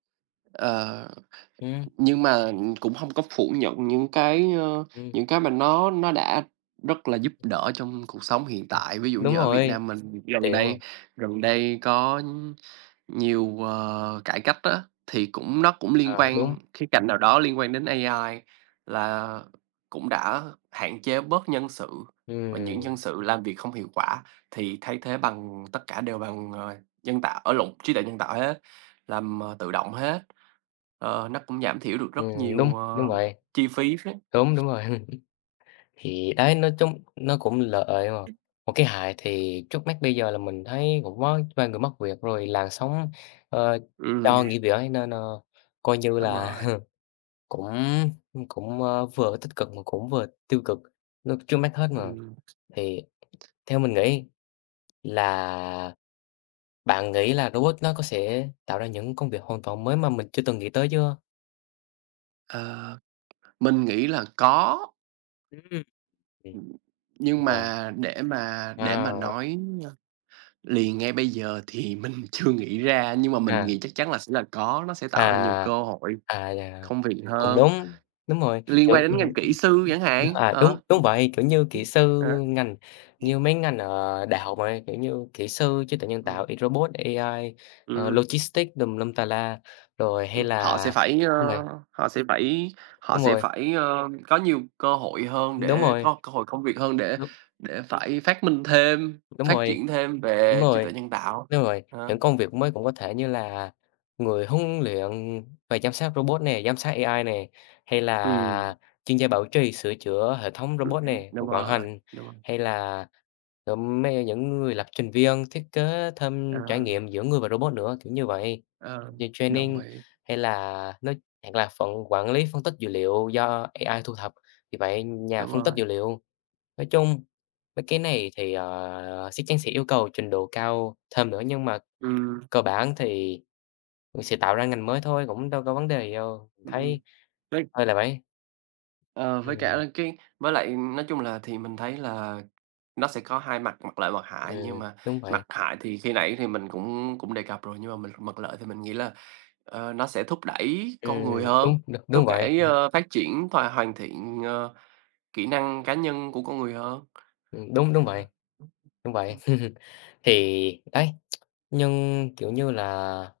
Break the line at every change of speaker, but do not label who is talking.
Ờ,
Ừm.
nhưng mà, ừm, cũng hông có phủ nhận những cái, ờ,
Ừm.
những cái mà nó nó đã rất là giúp đỡ trong cuộc sống hiện
Ừm.
tại. Ví dụ
Đúng
như ở Việt
rồi,
Nam mình gần
tiện đúng
đây
hông?
gần đây có nhiều, ờ, cải cách á, thì cũng nó cũng liên
Ờ, đúng.
quan khía cạnh nào đó liên quan đến AI, là cũng đã hạn chế bớt nhân sự. Và những
Ừm.
nhân sự làm việc không hiệu quả thì thay thế bằng tất cả đều bằng, ờ, nhân tạo ơ, lộn, trí tuệ nhân tạo hết, làm, ờ, tự động hết. Ờ, nó cũng giảm thiểu được rất
Ừm, đúng,
nhiều,
đúng
ờ,
vậy.
chi phí phết.
Đúng, đúng rồi. Thì đấy, nói chung nó cũng lợi mà. Một cái hại thì trước mắt bây giờ là mình thấy cũng có vài người mất việc, rồi làn sóng, ờ,
Ừm.
cho nghỉ việc ấy, nên, ờ, coi như
Đúng
là
rồi.
cũng, ưm, cũng, ờ, vừa tích cực mà cũng vừa tiêu cực, nó trước mắt hết mà.
Ừm.
Thì theo mình nghĩ là bạn nghĩ là robot nó có sẽ tạo ra những công việc hoàn toàn mới mà mình chưa từng nghĩ tới chưa?
Ờ, mình nghĩ là có. Ừm,
Ừm, ừm.
nhưng
Yeah.
mà để mà để mà
À!
nói, ơ, liền ngay bây giờ thì mình chưa nghĩ ra, nhưng mà mình
À.
nghĩ chắc chắn là sẽ là có, nó sẽ
À,
tạo ra nhiều cơ hội,
à, à, yeah.
công việc
Cũng
hơn,
đúng, đúng rồi,
liên
kiểu,
quan đến ngành kỹ sư chẳng
[unintelligible]
hạn,
à, đúng,
ờ.
đúng vậy, kiểu như kỹ sư,
Ờ.
ngành như mấy ngành ở đại học này, kiểu như, kỹ sư trí tuệ nhân tạo,
Ừm.
y robot, AI, ờ,
Ừm.
logistics tùm lum tà la, rồi hay
Ừm, họ
là
sẽ phải, ờ,
đúng vậy.
họ sẽ phải họ
Đúng
sẽ
rồi.
phải, ờ, có nhiều cơ hội hơn,
Đúng
để
rồi.
có cơ hội công việc hơn để
Đúng.
để phải phát minh thêm,
Đúng
phát
rồi,
triển thêm
đúng
về trí tuệ
rồi,
nhân tạo.
đúng vậy,
Ờ.
những công việc mới cũng có thể như là người huấn luyện và giám sát robot nè, giám sát AI nè, hay
Ừm.
là chuyên gia bảo trì, sửa chữa hệ thống
Đồng
robot
ý.
nè,
Đúng
vận
rồi,
hành,
đúng rồi.
hay là, ừm, mấy ấy những người lập trình viên, thiết kế thêm trải
À.
nghiệm giữa người và robot nữa, kiểu như vậy.
Ờ,
Như
đồng
training
ý.
hay là nói hoặc là phận quản lý phân tích dữ liệu do AI thu thập, vì vậy nhà
Đúng
phân tích
rồi.
dữ liệu. Nói chung mấy cái này thì, ờ, sắc chắn sẽ yêu cầu trình độ cao thêm nữa, nhưng mà
Ừm.
cơ bản thì vẫn sẽ tạo ra ngành mới thôi, cũng đâu có vấn đề gì đâu, mình
Ừm.
thấy
Với
hơi là [unintelligible]
Ờ, với cả
Ừm.
là cái với lại, nói chung là, thì mình thấy là nó sẽ có hai mặt, mặt lợi, mặt hại. Nhưng
Ừm,
mà
đúng vậy.
mặt hại thì khi nãy thì mình cũng cũng đề cập rồi, nhưng mà mình mặt lợi thì mình nghĩ là, ờ, nó sẽ thúc đẩy con người
Ừm,
hơn,
đúng, được
thúc
đúng vậy.
đẩy, ơ, phát triển thòa hoàn thiện, ờ, kỹ năng cá nhân của con người hơn.
Ừm, đúng, đúng
Ờ.
vậy, đúng vậy, thì đấy, nhưng, kiểu như là